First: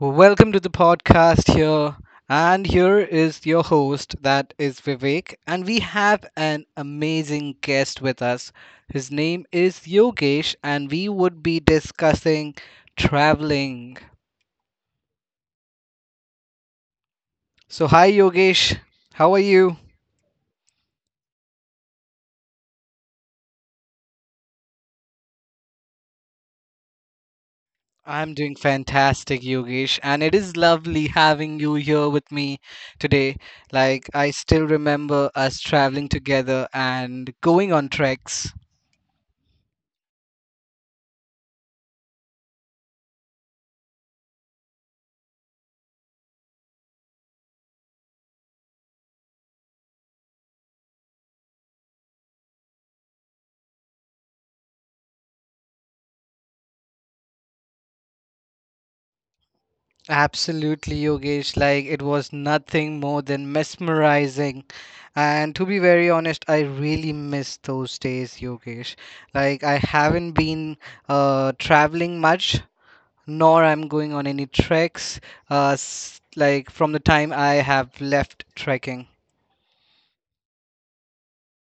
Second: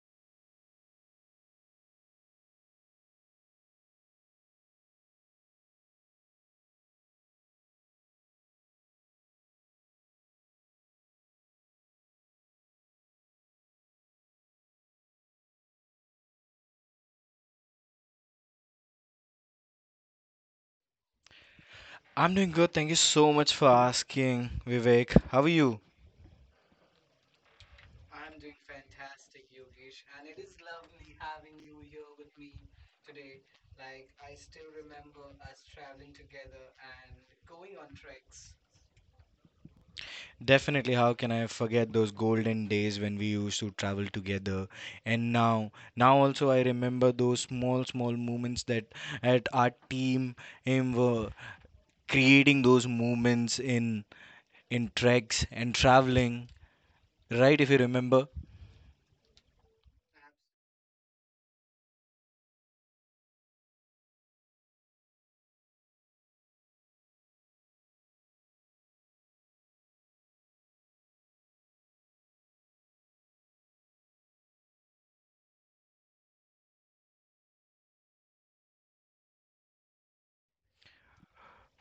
Welcome to the podcast here. And here is your host, that is Vivek. And we have an amazing guest with us. His name is Yogesh, and we would be discussing traveling. So, hi, Yogesh. How are you? I'm doing good. Thank you so much for asking, Vivek. How are you? I'm doing fantastic, Yogesh, and it is lovely having you here with me today. Like, I still remember us traveling together and going on treks. Definitely, how can I forget those golden days when we used to travel together? And now also I remember those small, small moments that at our team were creating those moments in treks and traveling. Right, if you remember. Absolutely, Yogesh. Like, it was nothing more than mesmerizing. And to be very honest, I really miss those days, Yogesh. Like, I haven't been traveling much nor I'm going on any treks like from the time I have left trekking.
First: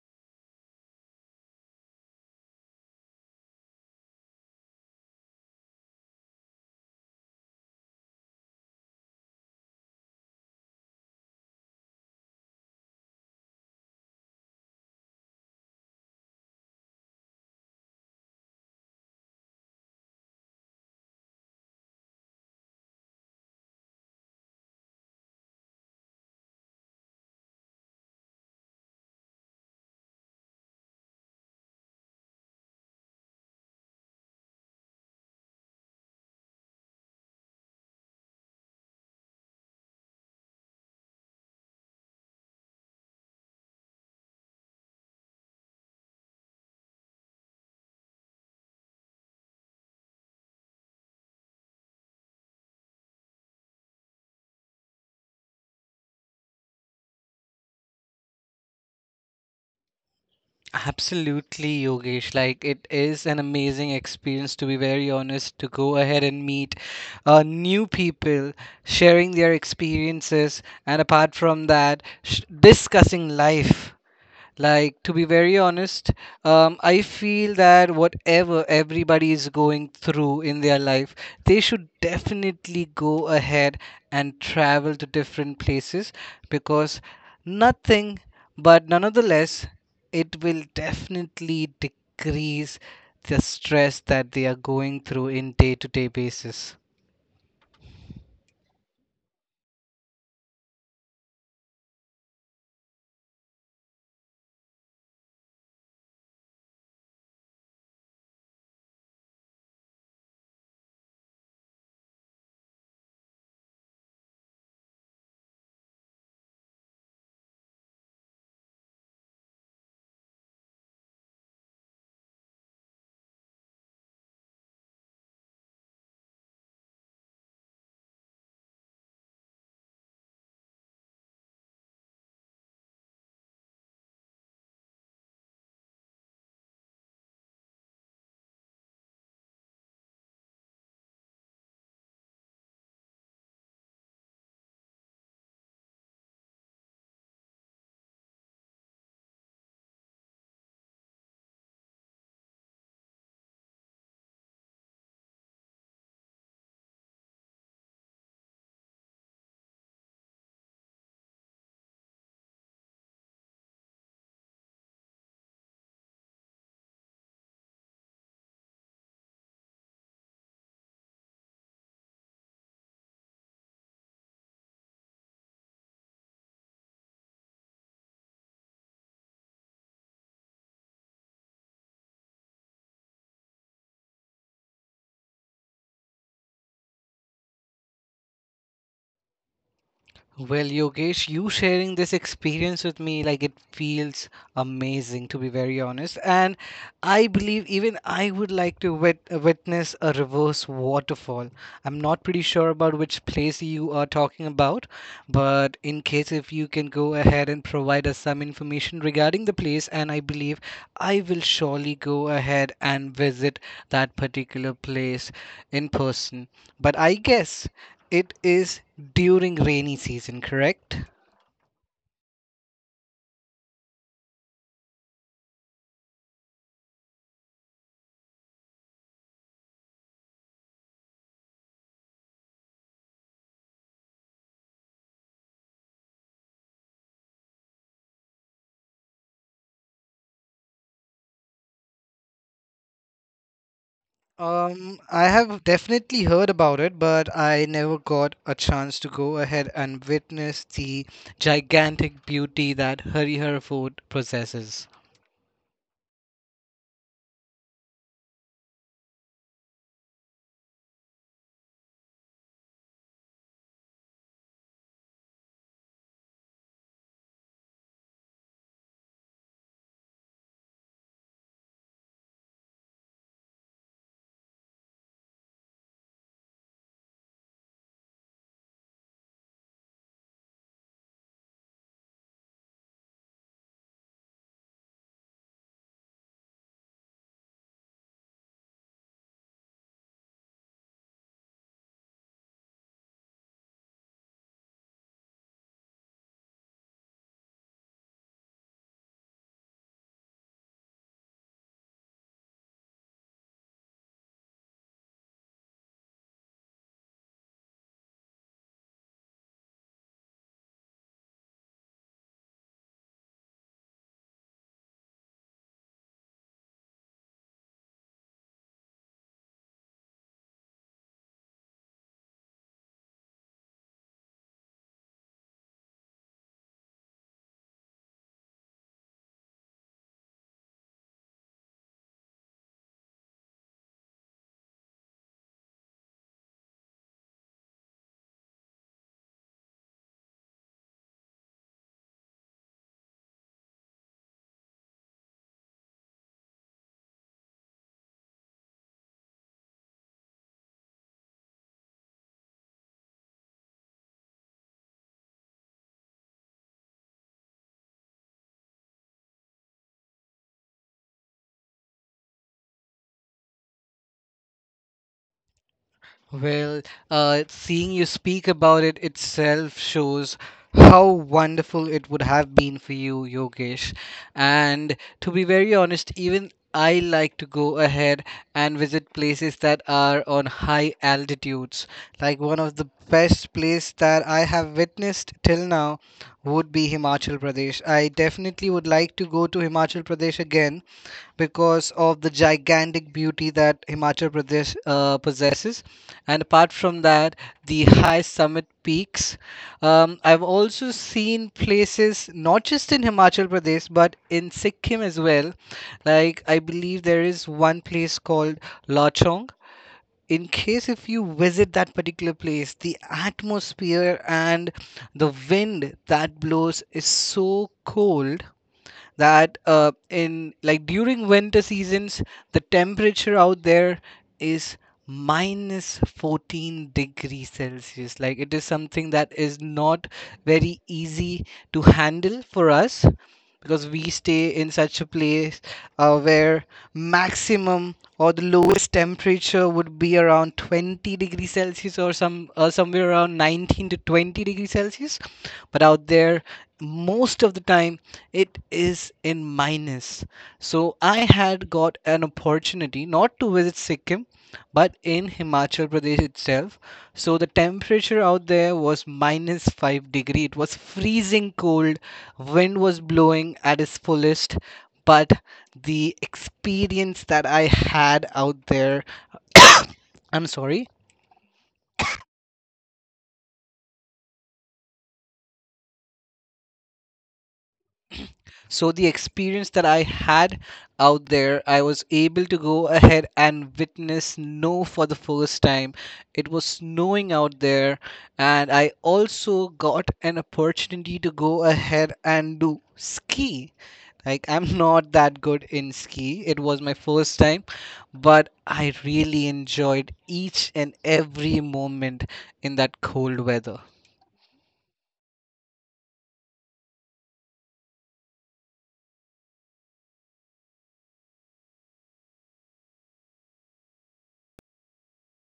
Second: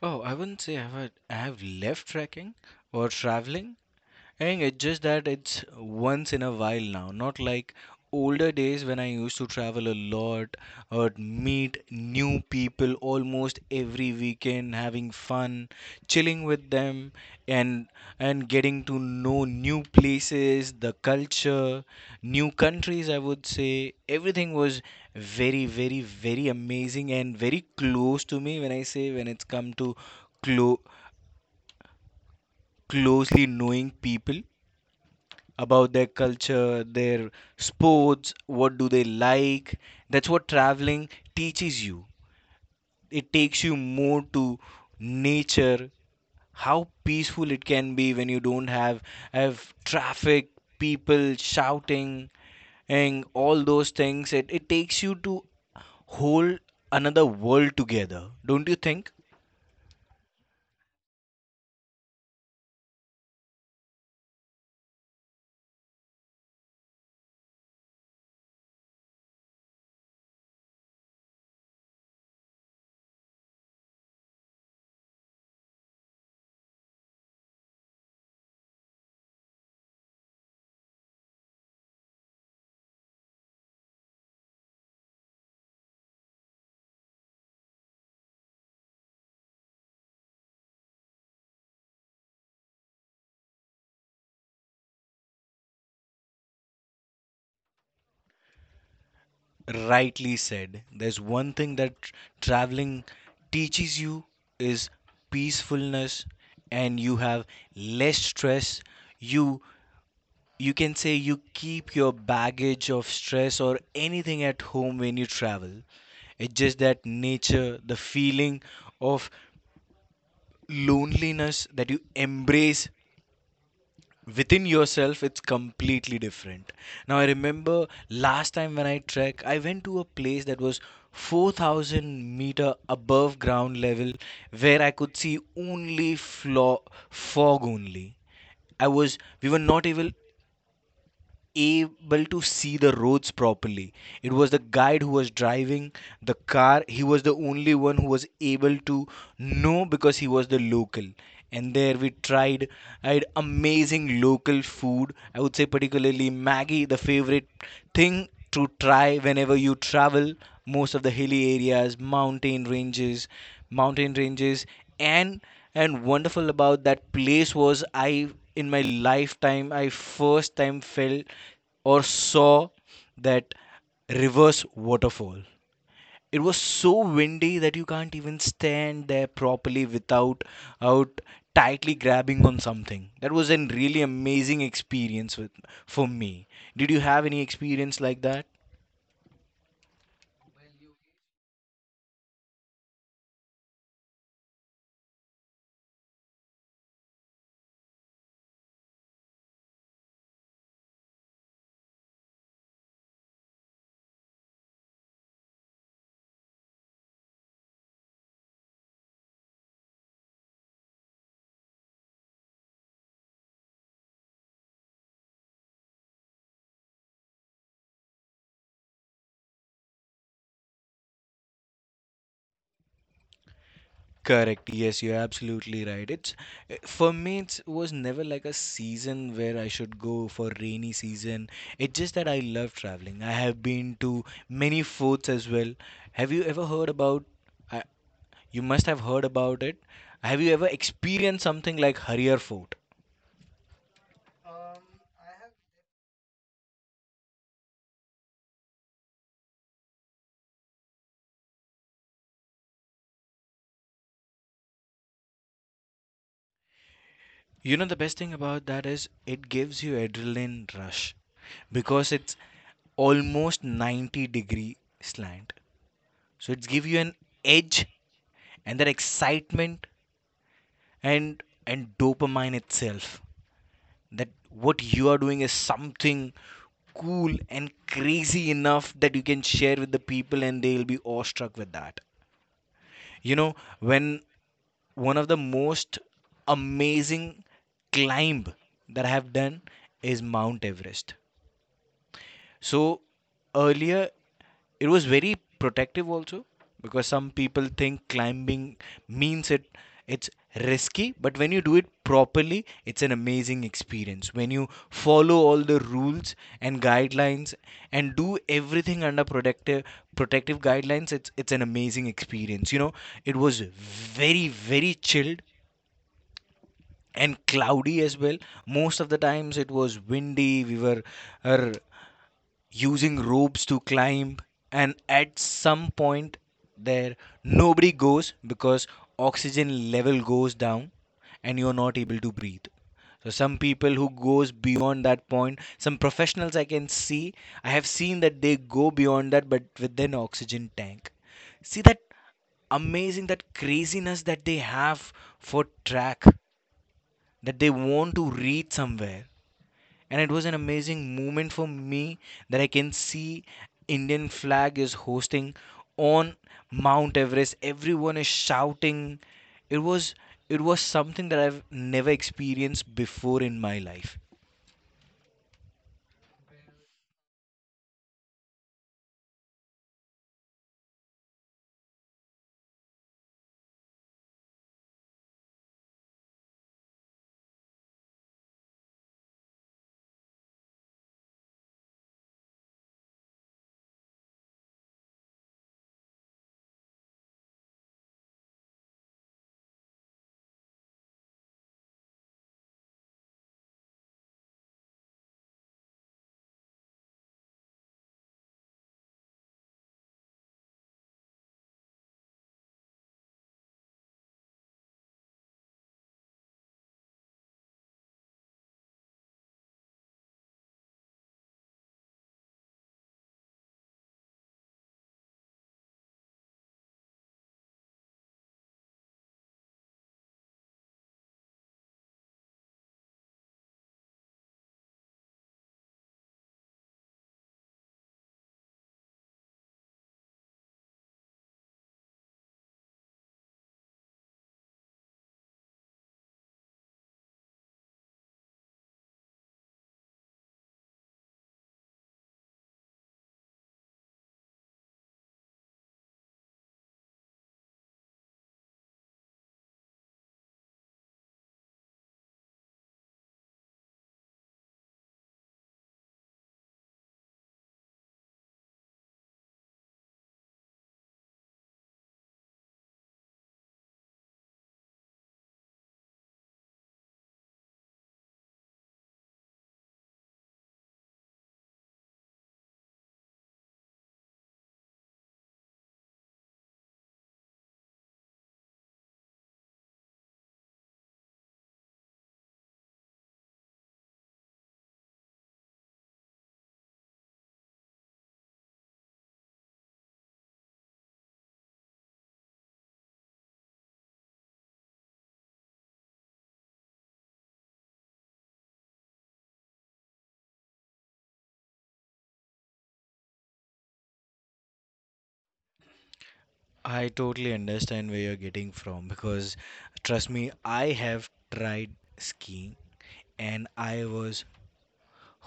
Oh, I wouldn't say I have left trekking or traveling. And it's just that it's once in a while now, not like older days when I used to travel a lot or meet new people almost every weekend, having fun, chilling with them and getting to know new places, the culture, new countries, I would say. Everything was very, very, very amazing and very close to me when I say when it's come to clo- closely knowing people about their culture, their sports, what do they like. That's what traveling teaches you. It takes you more to nature, how peaceful it can be when you don't have traffic, people shouting and all those things. It takes you to whole another world together. Don't you think? Absolutely, Yogesh. Like, it is an amazing experience, to be very honest, to go ahead and meet new people, sharing their experiences, and apart from that, discussing life. Like, to be very honest, I feel that whatever everybody is going through in their life, they should definitely go ahead and travel to different places because nothing, but nonetheless, it will definitely decrease the stress that they are going through in day to day basis. Rightly said. There's one thing that traveling teaches you is peacefulness and you have less stress. You you can say you keep your baggage of stress or anything at home when you travel. It's just that nature, the feeling of loneliness that you embrace within yourself, it's completely different. Now I remember last time when I trek, I went to a place that was 4000-meter above ground level, where I could see only fog only. I was We were not able to see the roads properly. It was the guide who was driving the car. He was the only one who was able to know because he was the local. And there we tried, I had amazing local food. I would say particularly Maggie, the favorite thing to try whenever you travel most of the hilly areas, mountain ranges, and wonderful about that place was I in my lifetime I first time felt or saw that reverse waterfall. It was so windy that you can't even stand there properly without out tightly grabbing on something. That was a really amazing experience with for me. Did you have any experience like that? Well, Yogesh, you sharing this experience with me, like it feels amazing to be very honest. And I believe even I would like to witness a reverse waterfall. I'm not pretty sure about which place you are talking about, but in case if you can go ahead and provide us some information regarding the place, and I believe I will surely go ahead and visit that particular place in person. But I guess it is during rainy season, correct? Correct. Yes, you're absolutely right. It's for me, it was never like a season where I should go for rainy season. It's just that I love traveling. I have been to many forts as well. Have you ever heard about? I You must have heard about it. Have you ever experienced something like Harrier Fort? I have definitely heard about it, but I never got a chance to go ahead and witness the gigantic beauty that Harihar Fort possesses. You know, the best thing about that is it gives you adrenaline rush because it's almost 90-degree slant, so it's give you an edge and that excitement and dopamine itself that what you are doing is something cool and crazy enough that you can share with the people and they'll be awestruck with that, you know. When one of the most amazing climb that I have done is Mount Everest. So earlier it was very protective also, because some people think climbing means it's risky, but when you do it properly, it's an amazing experience when you follow all the rules and guidelines and do everything under protective guidelines. It's an amazing experience, you know. It was very very chilled and cloudy as well. Most of the times it was windy. We were uh, using ropes to climb, and at some point there nobody goes because oxygen level goes down and you're not able to breathe. So some people who goes beyond that point, some professionals, I can see I have seen that they go beyond that but with an oxygen tank. See that amazing, that craziness that they have for track, that they want to reach somewhere. And it was an amazing moment for me that I can see Indian flag is hosting on Mount Everest. Everyone is shouting. It was it was something that I've never experienced before in my life. Well, seeing you speak about it itself shows how wonderful it would have been for you, Yogesh. And to be very honest, even I like to go ahead and visit places that are on high altitudes. Like one of the best place that I have witnessed till now would be Himachal Pradesh. I definitely would like to go to Himachal Pradesh again because of the gigantic beauty that Himachal Pradesh possesses. And apart from that, the high summit peaks. I've also seen places not just in Himachal Pradesh but in Sikkim as well. Like I believe there is one place called Lachong. In case if you visit that particular place, the atmosphere and the wind that blows is so cold that in like during winter seasons, the temperature out there is minus 14 degrees celsius. Like, it is something that is not very easy to handle for us because we stay in such a place where maximum or the lowest temperature would be around 20 degrees celsius or some somewhere around 19 to 20 degrees celsius, but out there most of the time it is in minus. So I had got an opportunity not to visit Sikkim, but in Himachal Pradesh itself. So the temperature out there was minus five degree. It was freezing cold. Wind was blowing at its fullest. But the experience that I had out there, I'm sorry, So the experience that I had out there, I was able to go ahead and witness snow for the first time. It was snowing out there, and I also got an opportunity to go ahead and do ski. Like, I'm not that good in ski. It was my first time, but I really enjoyed each and every moment in that cold weather. I totally understand where you're getting from, because trust me, I have tried skiing and I was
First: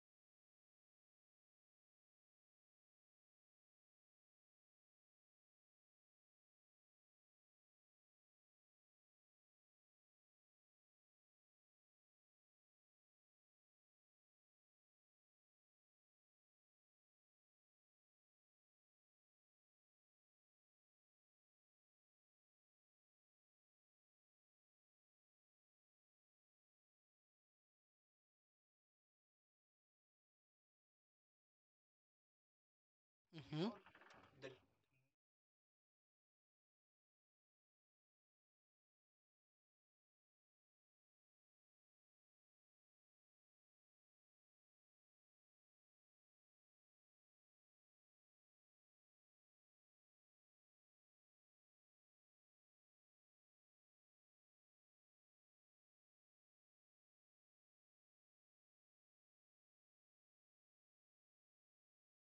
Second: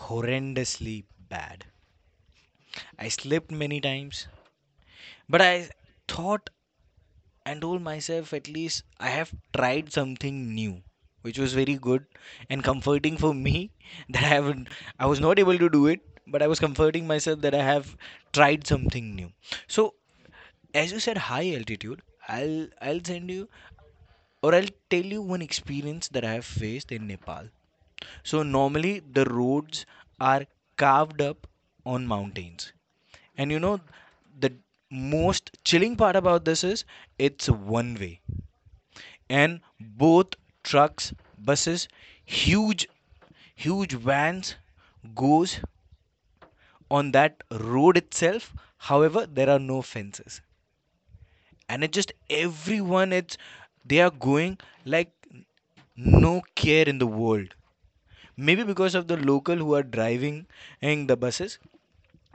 horrendously bad. I slipped many times, but I thought and told myself at least I have tried something new, which was very good and comforting for me that I was not able to do it, but I was comforting myself that I have tried something new. So as you said high altitude, I'll send you or I'll tell you one experience that I have faced in Nepal. So normally the roads are carved up on mountains. And you Hmm. know the most chilling part about this is it's one way, and both trucks, buses, huge huge vans goes on that road itself. However, there are no fences, and it's just everyone, it's they are going, like, no care in the world, maybe because of the local who are driving in the buses,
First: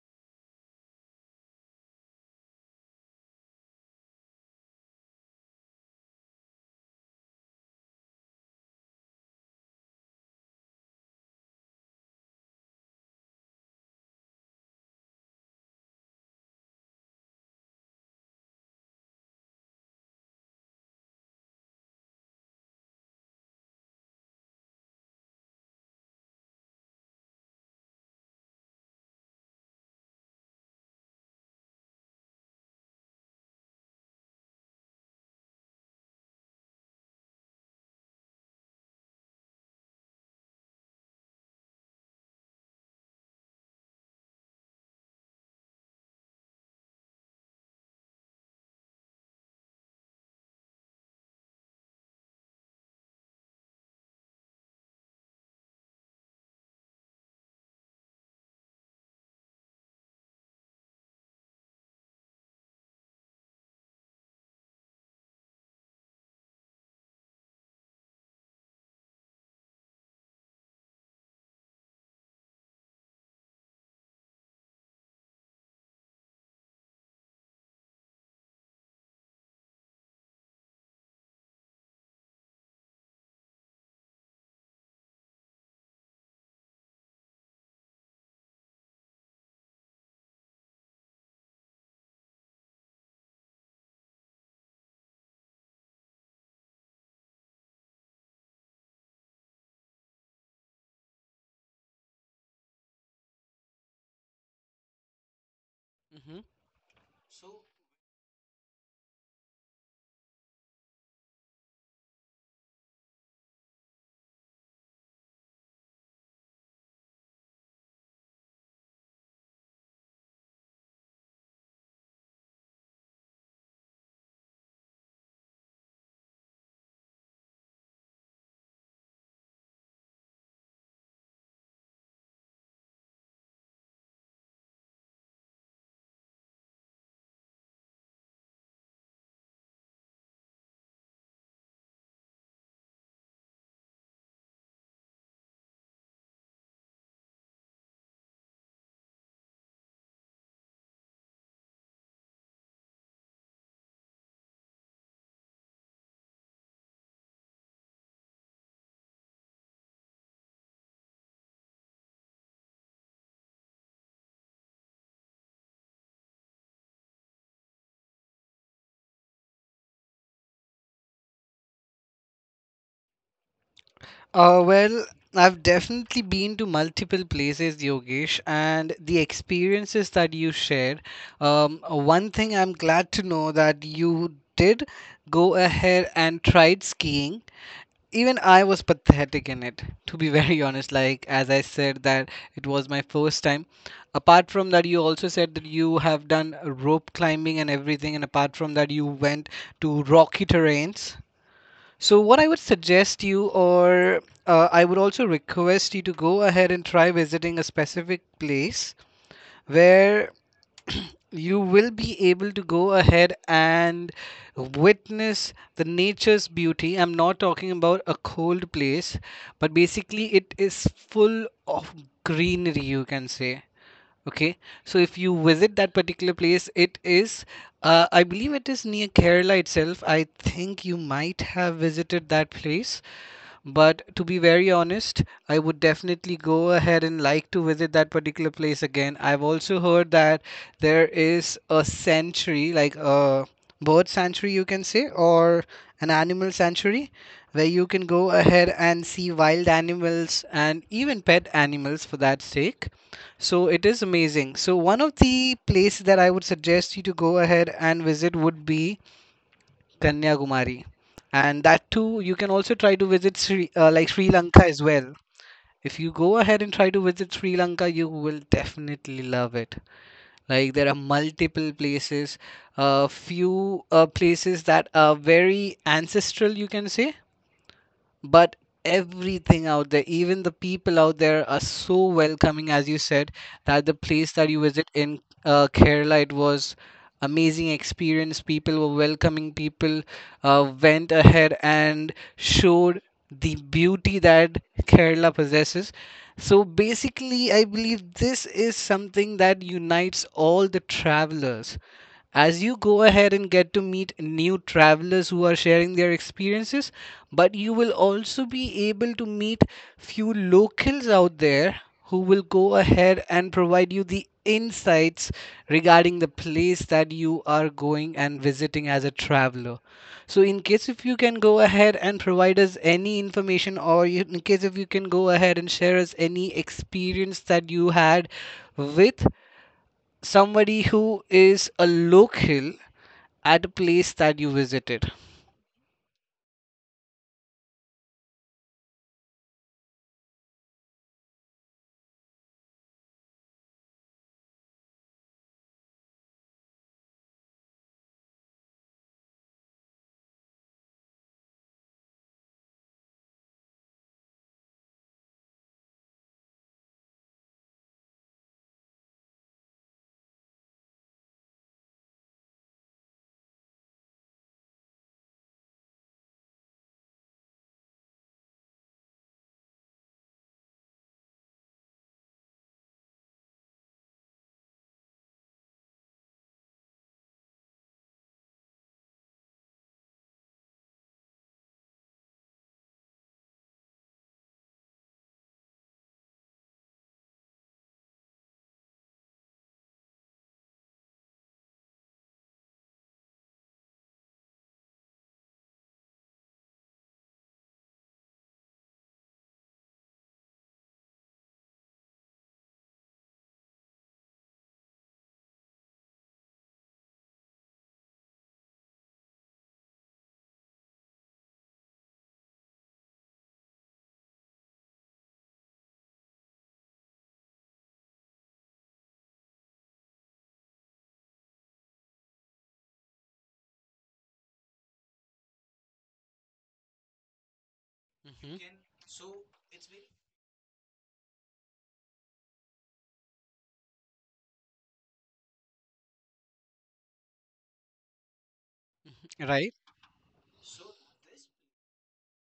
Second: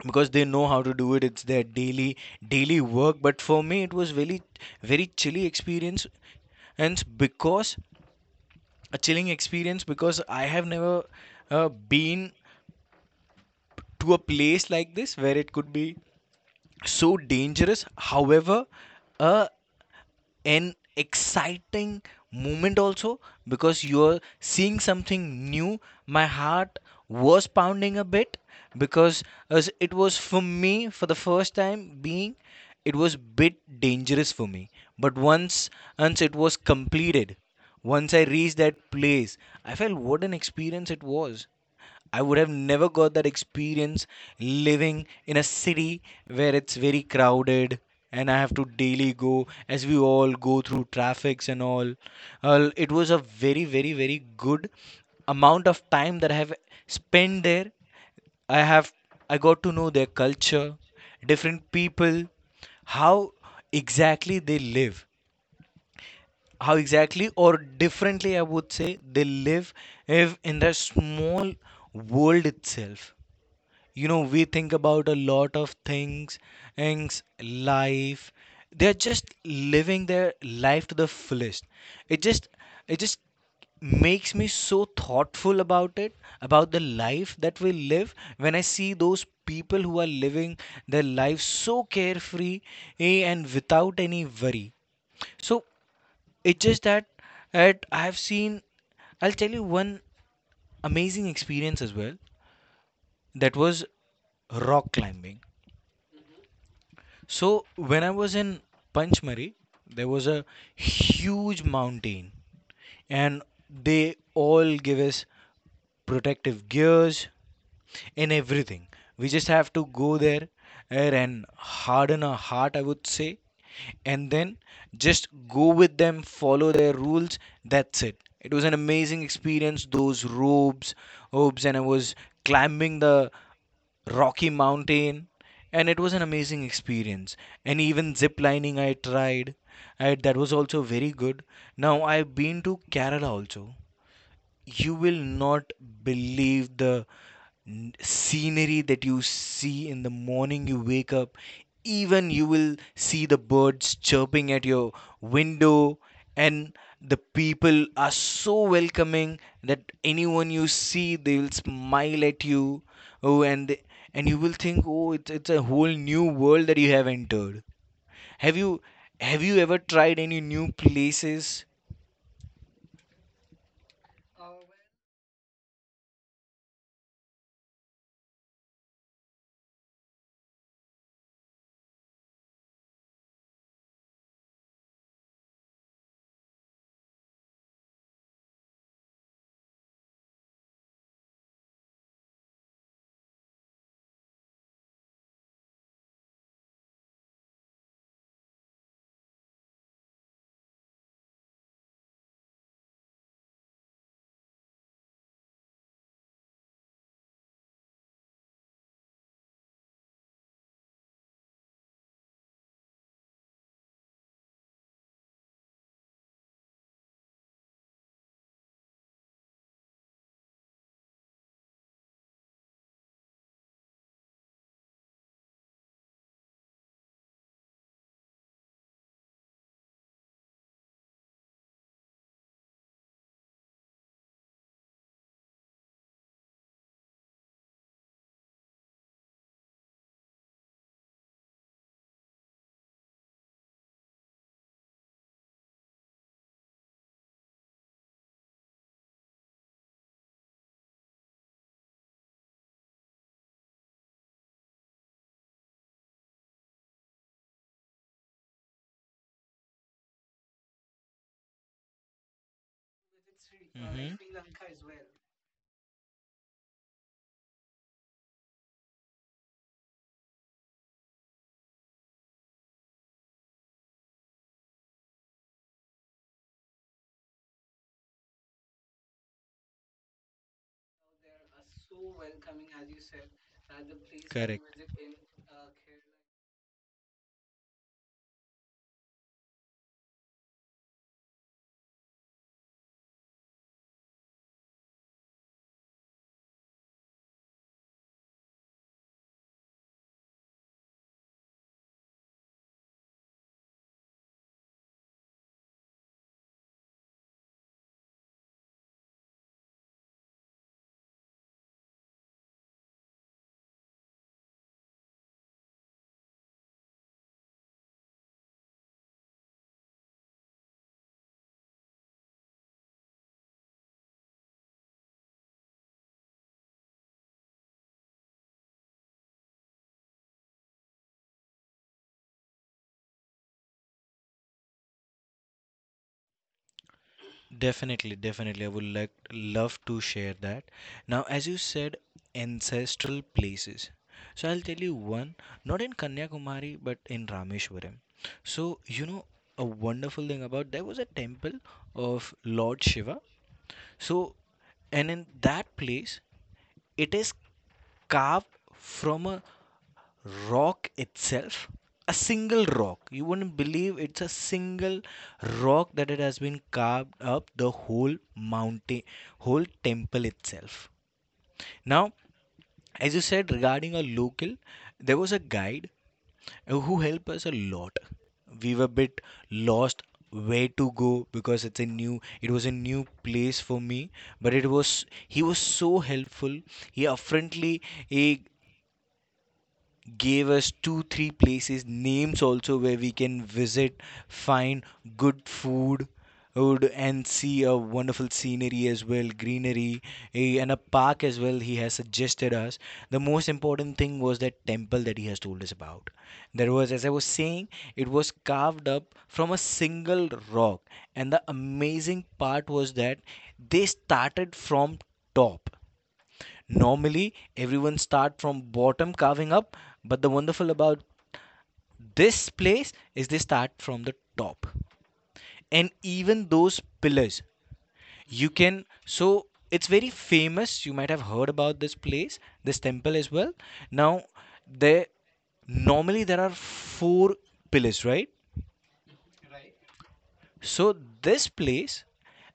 because they know how to do it, it's their daily work. But for me it was very very chilly experience, and because a chilling experience, because I have never been to a place like this where it could be so dangerous. However, a an exciting moment also, because you're seeing something new. My heart was pounding a bit, because as it was for me for the first time being, it was bit dangerous for me. But once it was completed, once I reached that place, I felt what an experience it was. I would have never got that experience living in a city where it's very crowded, and I have to daily go as we all go through traffics and all. It was a very, very, very good amount of time that I have spent there. I have I got to know their culture, different people, how exactly they live, how exactly or differently I would say they live if in their small world itself. You know we think about a lot of things, life they're just living their life to the fullest. it just it just makes me so thoughtful about it, about the life that we live, when I see those people who are living their life so carefree and without any worry. So it's just that at I've seen I'll tell you one amazing experience as well, that was rock climbing. Hmm. So when I was in Panchmari, there was a huge mountain, and they all give us protective gears in everything. We just have to go there and harden our heart, I would say, and then just go with them, follow their rules. That's it. It was an amazing experience. Those robes, and I was climbing the Rocky Mountain, and it was an amazing experience. And even zip lining I tried, that was also very good. Now I've been to Kerala also. You will not believe the scenery that you see in the morning. You wake up, even you will see the birds chirping at your window, and the people are so welcoming that anyone you see they will smile at you. oh and they, and you will think, oh it's a whole new world that you have entered. have you have you ever tried any new places? Uh, well, I've definitely been to multiple places, Yogesh, and the experiences that you shared. One thing I'm glad to know that you did go ahead and tried skiing, even I was pathetic in it, to be very honest. Like, as I said, that it was my first time. Apart from that, you also said that you have done rope climbing and everything, and apart from that, you went to rocky terrains. So, what I would suggest you, or I would also request you to go ahead and try visiting a specific place where you will be able to go ahead and witness the nature's beauty. I'm not talking about a cold place, but basically it is full of greenery, you can say. Okay, so if you visit that particular place, it is I believe it is near Kerala itself. I think you might have visited that place, but to be very honest, I would definitely go ahead and like to visit that particular place again. I've also heard that there is a sanctuary, like a bird sanctuary, you can say, or an animal sanctuary, where you can go ahead and see wild animals and even pet animals for that sake. So it is amazing. So one of the places that I would suggest you to go ahead and visit would be Kanyakumari. And that too, you can also try to visit Hmm. like Sri Lanka as well. If you go ahead and try to visit Sri Lanka, you will definitely love it. Like, there are multiple places, a few places that are very ancestral, you can say, but everything out there, even the people out there are so welcoming, as you said, that the place that Correct. you visit in Kerala, it was amazing experience. People were welcoming. People went ahead and showed the beauty that Kerala possesses. So basically, I believe this is something that unites all the travelers, as you go ahead and get to meet new travelers who are sharing their experiences, but you will also be able to meet few locals out there who will go ahead and provide you the insights regarding the place that you are going and visiting as a traveler. So in case if you can go ahead and provide us any information, in case if you can go ahead and share us any experience that you had with somebody who is a local at a place that you visited. Definitely, definitely. I would like love to share that. Now, as you said, ancestral places. So I'll tell you one, not in Kanyakumari, but in Rameshwaram. So, you know, a wonderful thing about there was a temple of Lord Shiva. So, and in that place, it is carved from a rock itself, a single rock. You wouldn't believe it's a single rock that it has been carved up, the whole mountain, whole temple itself. Now, as you said regarding a local, there was a guide who helped us a lot. We were a bit lost where to go because it was a new place for me. But it was he was so helpful. He apparently he gave us two, three places names also where we can visit, find good food and see a wonderful scenery as well, greenery and a park as well he has suggested us. The most important thing was that temple that he has told us about. There was, as I was saying, it was carved up from a single rock. And the amazing part was that they started from top. Normally, everyone start from bottom carving up, but the wonderful about this place is they start from the top. And even those pillars, you Mhm. can so it's very famous. You might have heard about this place, this temple as well. Now, there normally there are four pillars, right? Right. So this place,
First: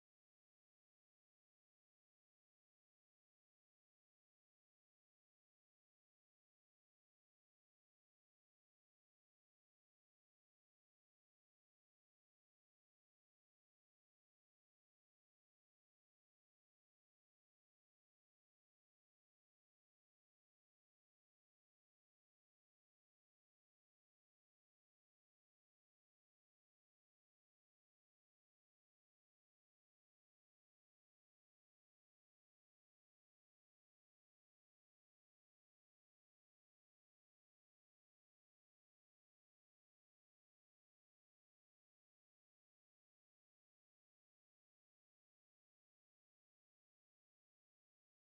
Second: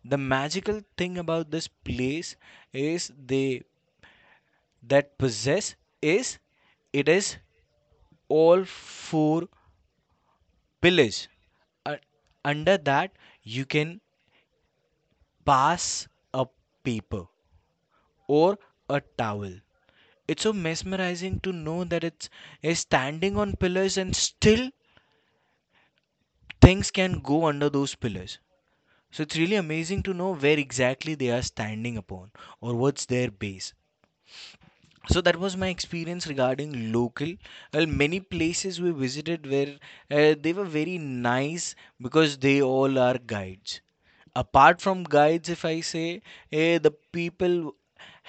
the magical thing about this place is they that possess is it is all four pillars. Uh, Under that, you can pass a paper or a towel. It's so mesmerizing to know that it's is standing on pillars and still things can go under those pillars. So it's really amazing to know where exactly they are standing upon or what's their base. So that was my experience regarding local. Well, many places we visited where they were very nice because they all are guides. Apart from guides, if I say, the people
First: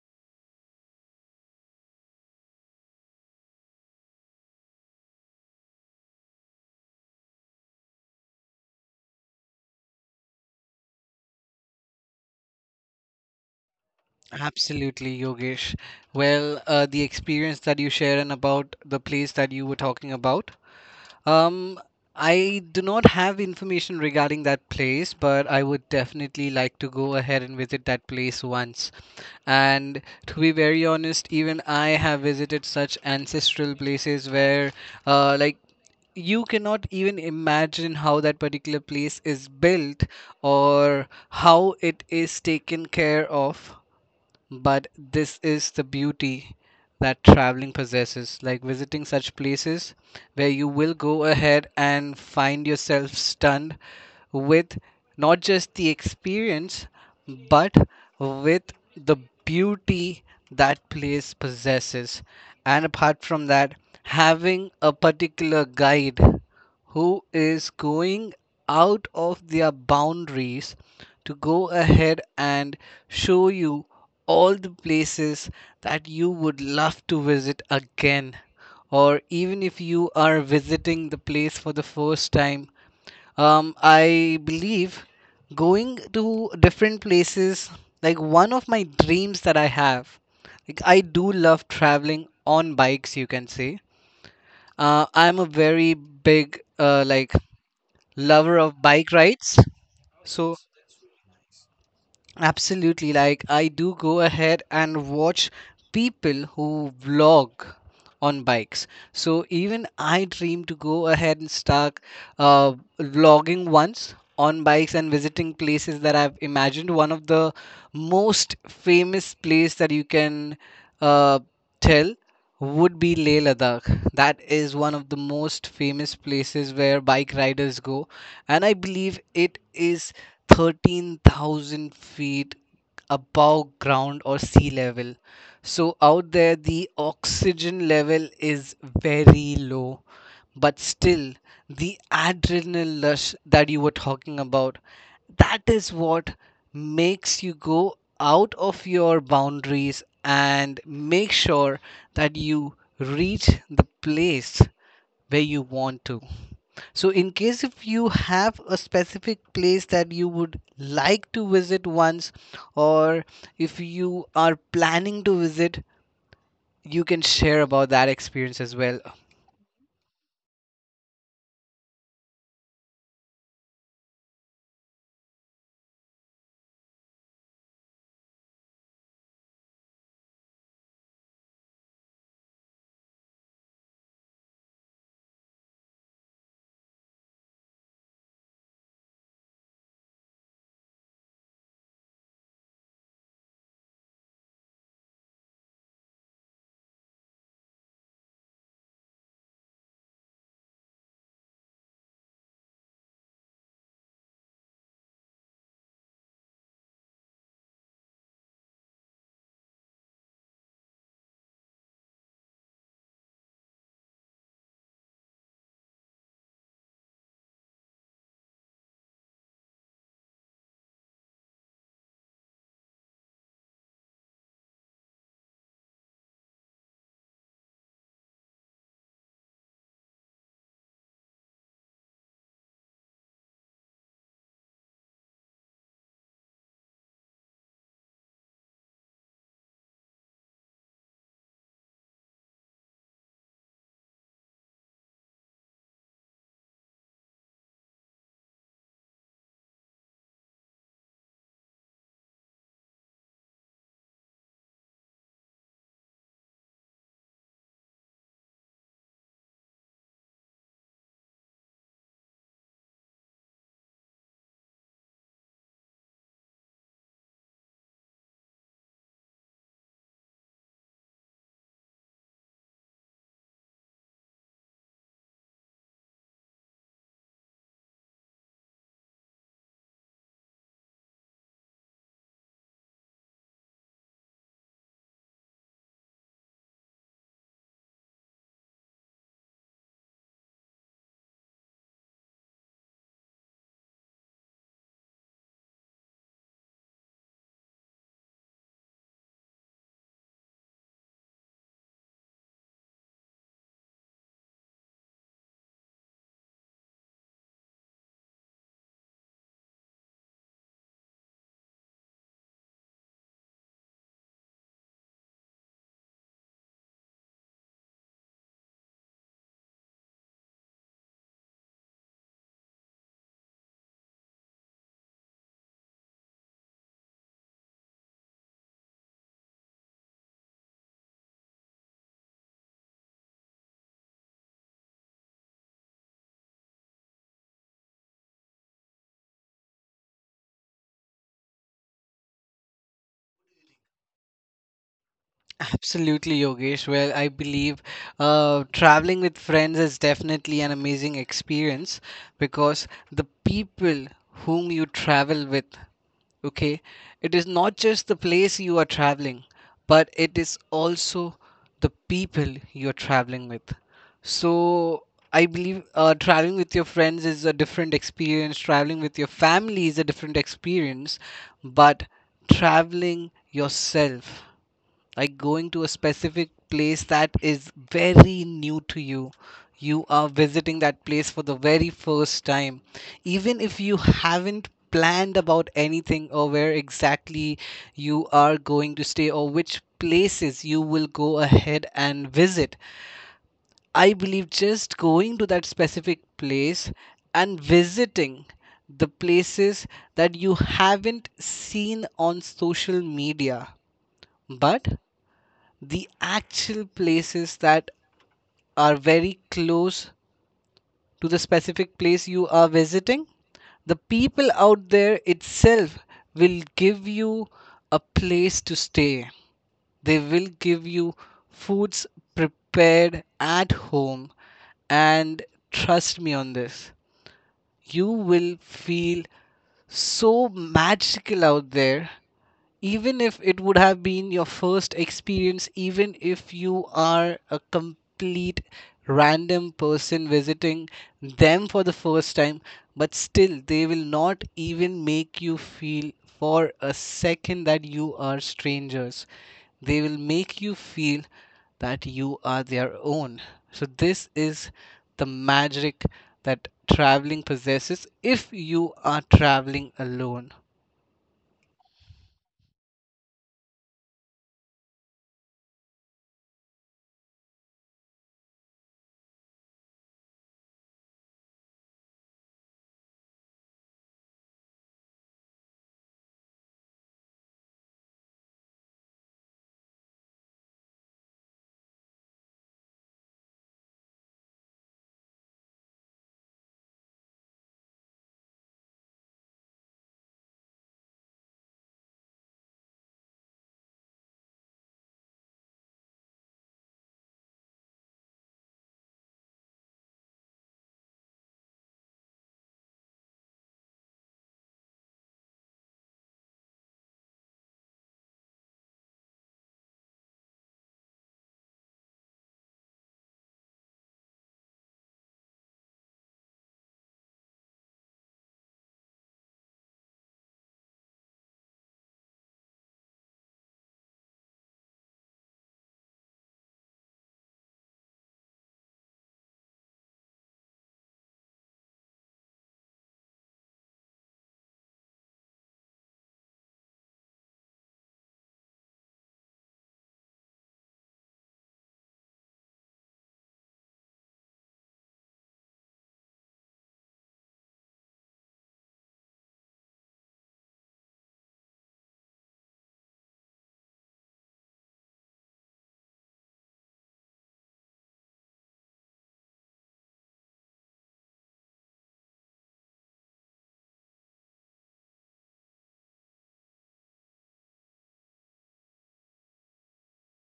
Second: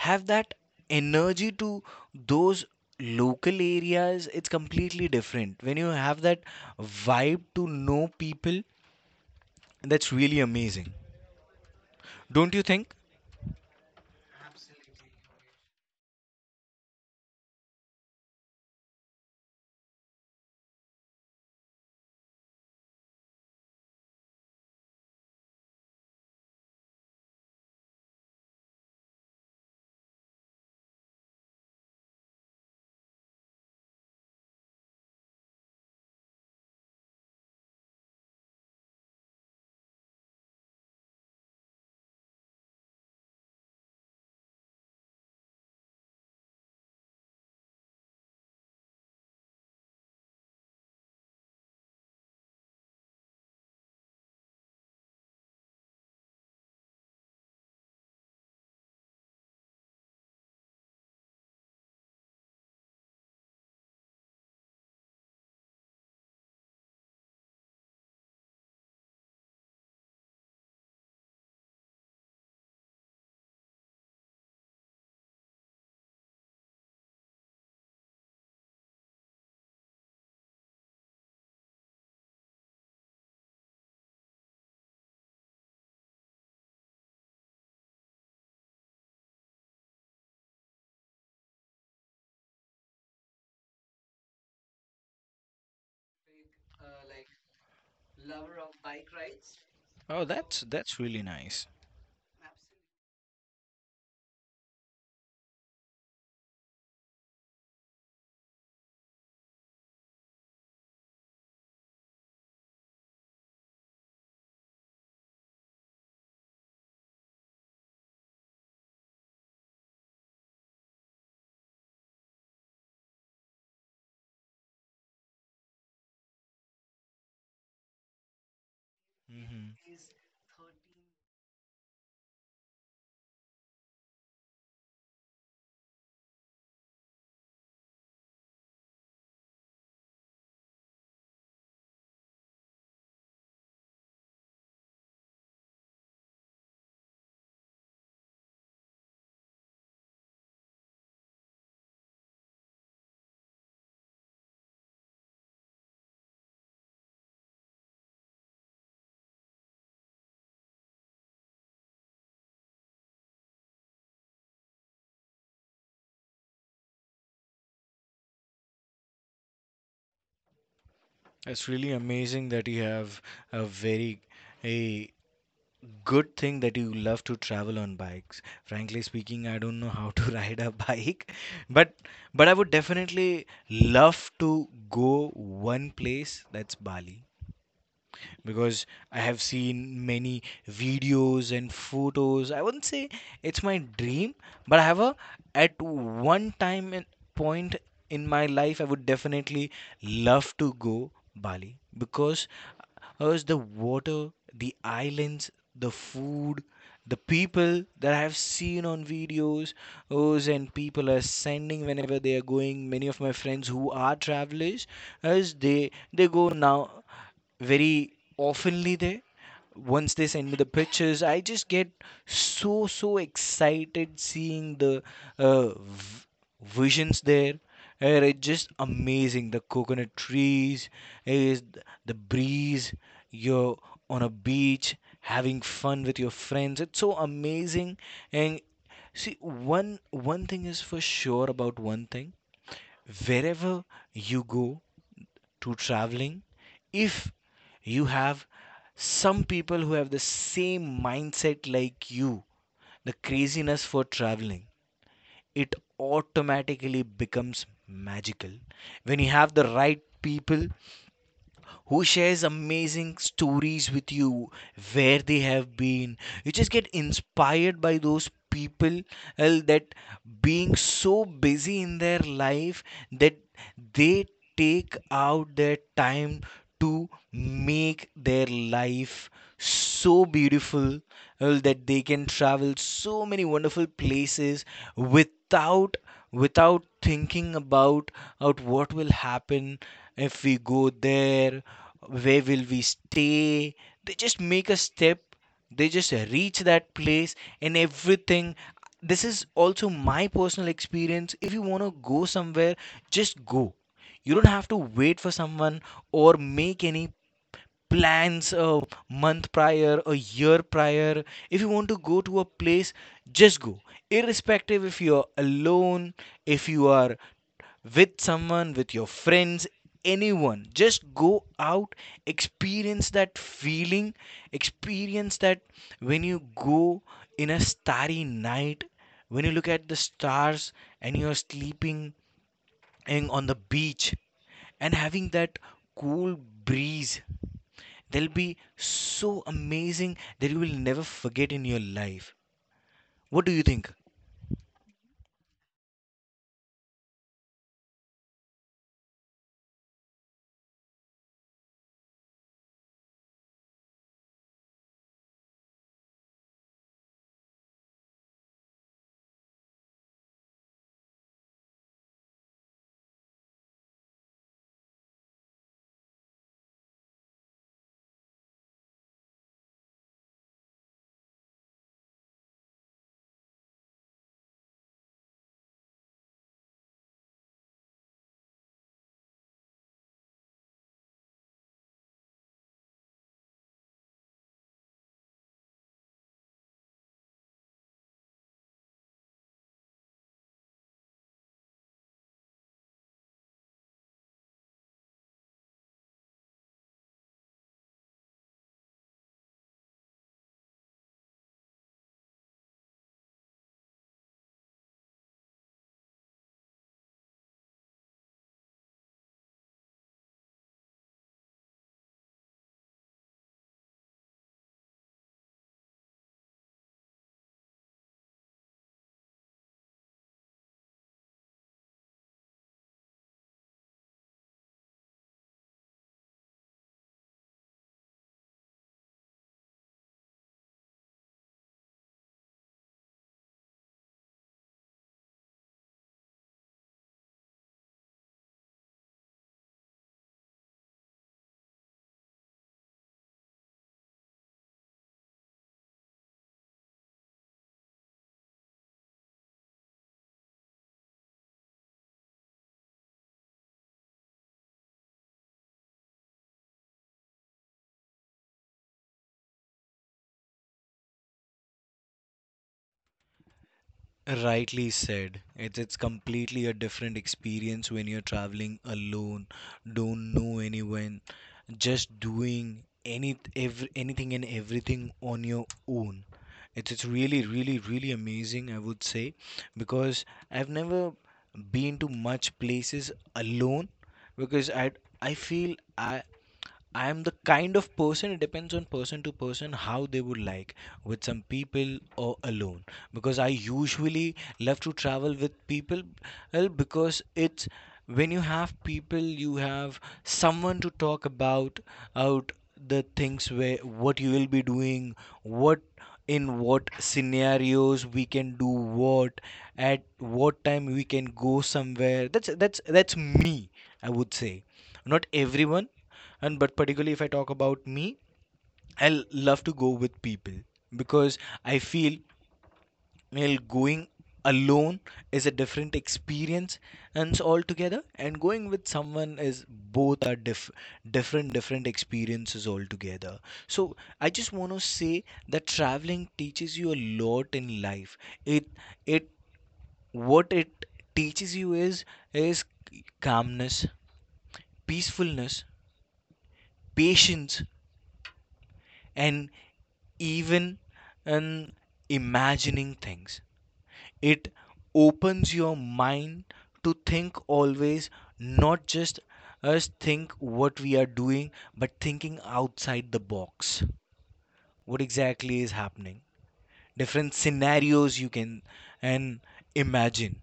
have that energy to those local areas, it's completely different when you have that vibe to know people. That's really amazing, don't you think? Absolutely, Yogesh. Well, the experience that you shared and about the place that you were talking about, Um, I do not have information regarding that place, but I would definitely like to go ahead and visit that place once. And to be very honest, even I have visited such ancestral places where, like, you cannot even imagine how that particular place is built or how it is taken care of, but this is the beauty that traveling possesses, like visiting such places where you will go ahead and find yourself stunned with not just the experience, but with the beauty that place possesses. And apart from that, having a particular guide who is going out of their boundaries to go ahead and show you all the places that you would love to visit again. Or even if you are visiting the place for the first time, I believe going to different places, like one of my dreams that I have, like I do love traveling on bikes, you can say. I'm a very big like lover of bike rides. Oh, that's So that's really nice. absolutely. Like, I do go ahead and watch people who vlog on bikes. So even I dream to go ahead and start uh, vlogging once on bikes and visiting places that I've imagined. One of the most famous place that you can uh, tell would be Leh Ladakh. That is one of the most famous places where bike riders go, and I believe it Hmm. is 13,000 feet above ground or sea level. So out there, the oxygen level is very low, but still, the adrenaline rush that you were talking about, that is what makes you go out of your boundaries and make sure that you reach the place where you want to. So, in case if you have a specific place that you would like to visit once, or if you are planning to visit, you can share about that experience as well. It's really amazing that you have a very a good thing that you love to travel on bikes. Frankly speaking, I don't know how to ride a bike, but I would definitely love to go one place, that's Bali, because I have seen many videos and photos. I wouldn't say it's my dream, but I have a at one time and point in my life I would definitely love to go Bali because us the water, the islands, the food, the people that I have seen on videos, us and people are sending whenever they are going. Many of my friends who are travelers, as they go now very oftenly there. Once they send me the pictures, I just get so excited seeing the uh, v- visions there. And it's just amazing. The coconut trees, is the breeze. You're on a beach having fun with your friends. It's so amazing. And see, one thing is for sure about one thing. Wherever you go, to traveling, if you have some people who have the same mindset like you, the craziness for traveling, it automatically becomes magical when you have the right people who shares amazing stories with you, where they have been. You just get inspired by those people that being so busy in their life that they take out their time to make their life so beautiful, that they can travel so many wonderful places without thinking about out what will happen if we go there, where will we stay? They just make a step, they just reach that place, and everything. This is also my personal experience. If you want to go somewhere, just go. You don't have to wait for someone or make any plans a month prior, a year prior. If you want to go to a place, just go. Irrespective if you are alone, if you are with someone, with your friends, anyone. Just go out, experience that feeling, experience that when you go in a starry night, when you look at the stars and you're sleeping in, on the beach and having that cool breeze. They'll be so amazing that you will never forget in your life. What do you think? Absolutely, Yogesh. Well, I believe traveling with friends is definitely an amazing experience, because the people whom you travel with, okay, it is not just the place you are traveling, but it is also the people you're traveling with. So I believe traveling with your friends is a different experience, traveling with your family is a different experience, but traveling yourself, like going to a specific place that is very new to you, you are visiting that place for the very first time, even if you haven't planned about anything or where exactly you are going to stay or which places you will go ahead and visit, I believe just going to that specific place and visiting the places that you haven't seen on social media, but the actual places that are very close to the specific place you are visiting, the people out there itself will give you a place to stay, they will give you foods prepared at home, and trust me on this, you will feel so magical out there. Even if it would have been your first experience, even if you are a complete random person visiting them for the first time, but still they will not even make you feel for a second that you are strangers. They will make you feel that you are their own. So, this is the magic that traveling possesses if you are traveling alone. Rightly said. It's completely a different experience when you're traveling alone, don't know anyone, just doing any every, anything and everything on your own. It's really really really amazing, I would say, because I've never been to much places alone because I feel I'm the kind of person, it depends on person to person how they would like with some people or alone. Because I usually love to travel with people, well, because it's when you have people, you have someone to talk about out the things where what you will be doing, what in what scenarios we can do what at what time we can go somewhere. That's me, I would say, not everyone. And but particularly if I talk about me, I love to go with people because I feel, well, going alone is a different experience and it's altogether, and going with someone is different different experiences altogether. So I just want to say that traveling teaches you a lot in life. It it what it teaches you is calmness, peacefulness, patience, and even in imagining things. It opens your mind to think always, not just us think what we are doing, but thinking outside the box. What exactly is happening? Different scenarios you can and imagine.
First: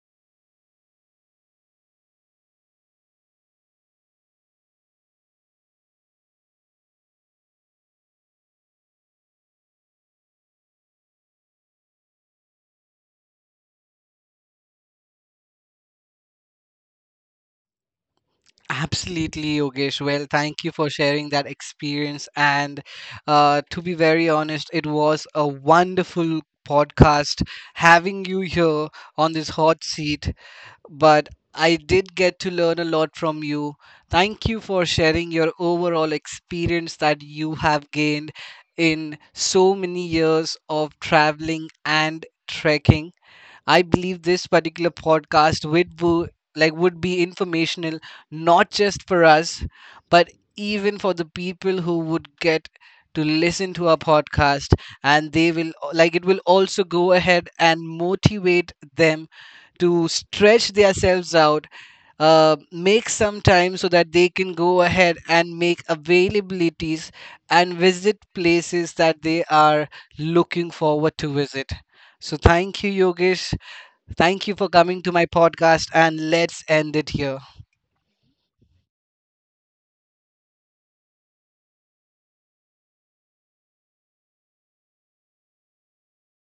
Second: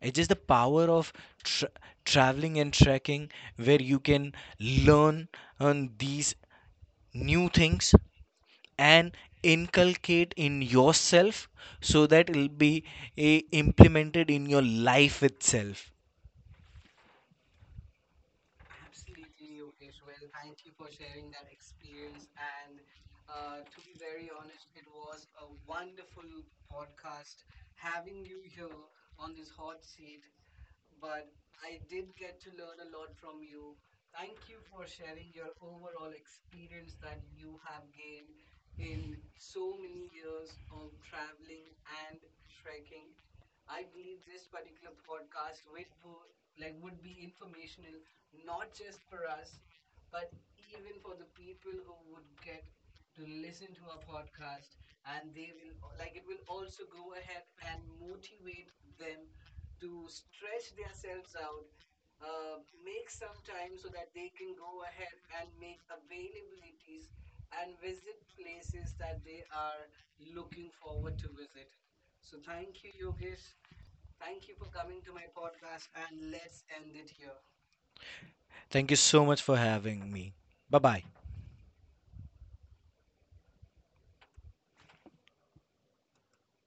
It's just the power of tra- traveling and trekking where you can learn on these new things and inculcate in yourself so that it'll be implemented in your life itself. Absolutely, Yogesh. Well, thank you for sharing that experience. And to be very honest, it was a wonderful podcast having you here on this hot seat. But I did get to learn a lot from you. Thank you for sharing your overall experience that you have gained in so many years of traveling and trekking. I believe this particular podcast would be, like would be informational not just for us, but even for the people who would get to listen to our podcast, and they will like it will also go ahead and motivate them to stretch themselves out, make some time so that they can go ahead and make availabilities and visit places that they are looking forward to visit. So, thank you, Yogesh. Thank you for coming to my podcast and let's end it here. Thank you so much for having me. Bye bye.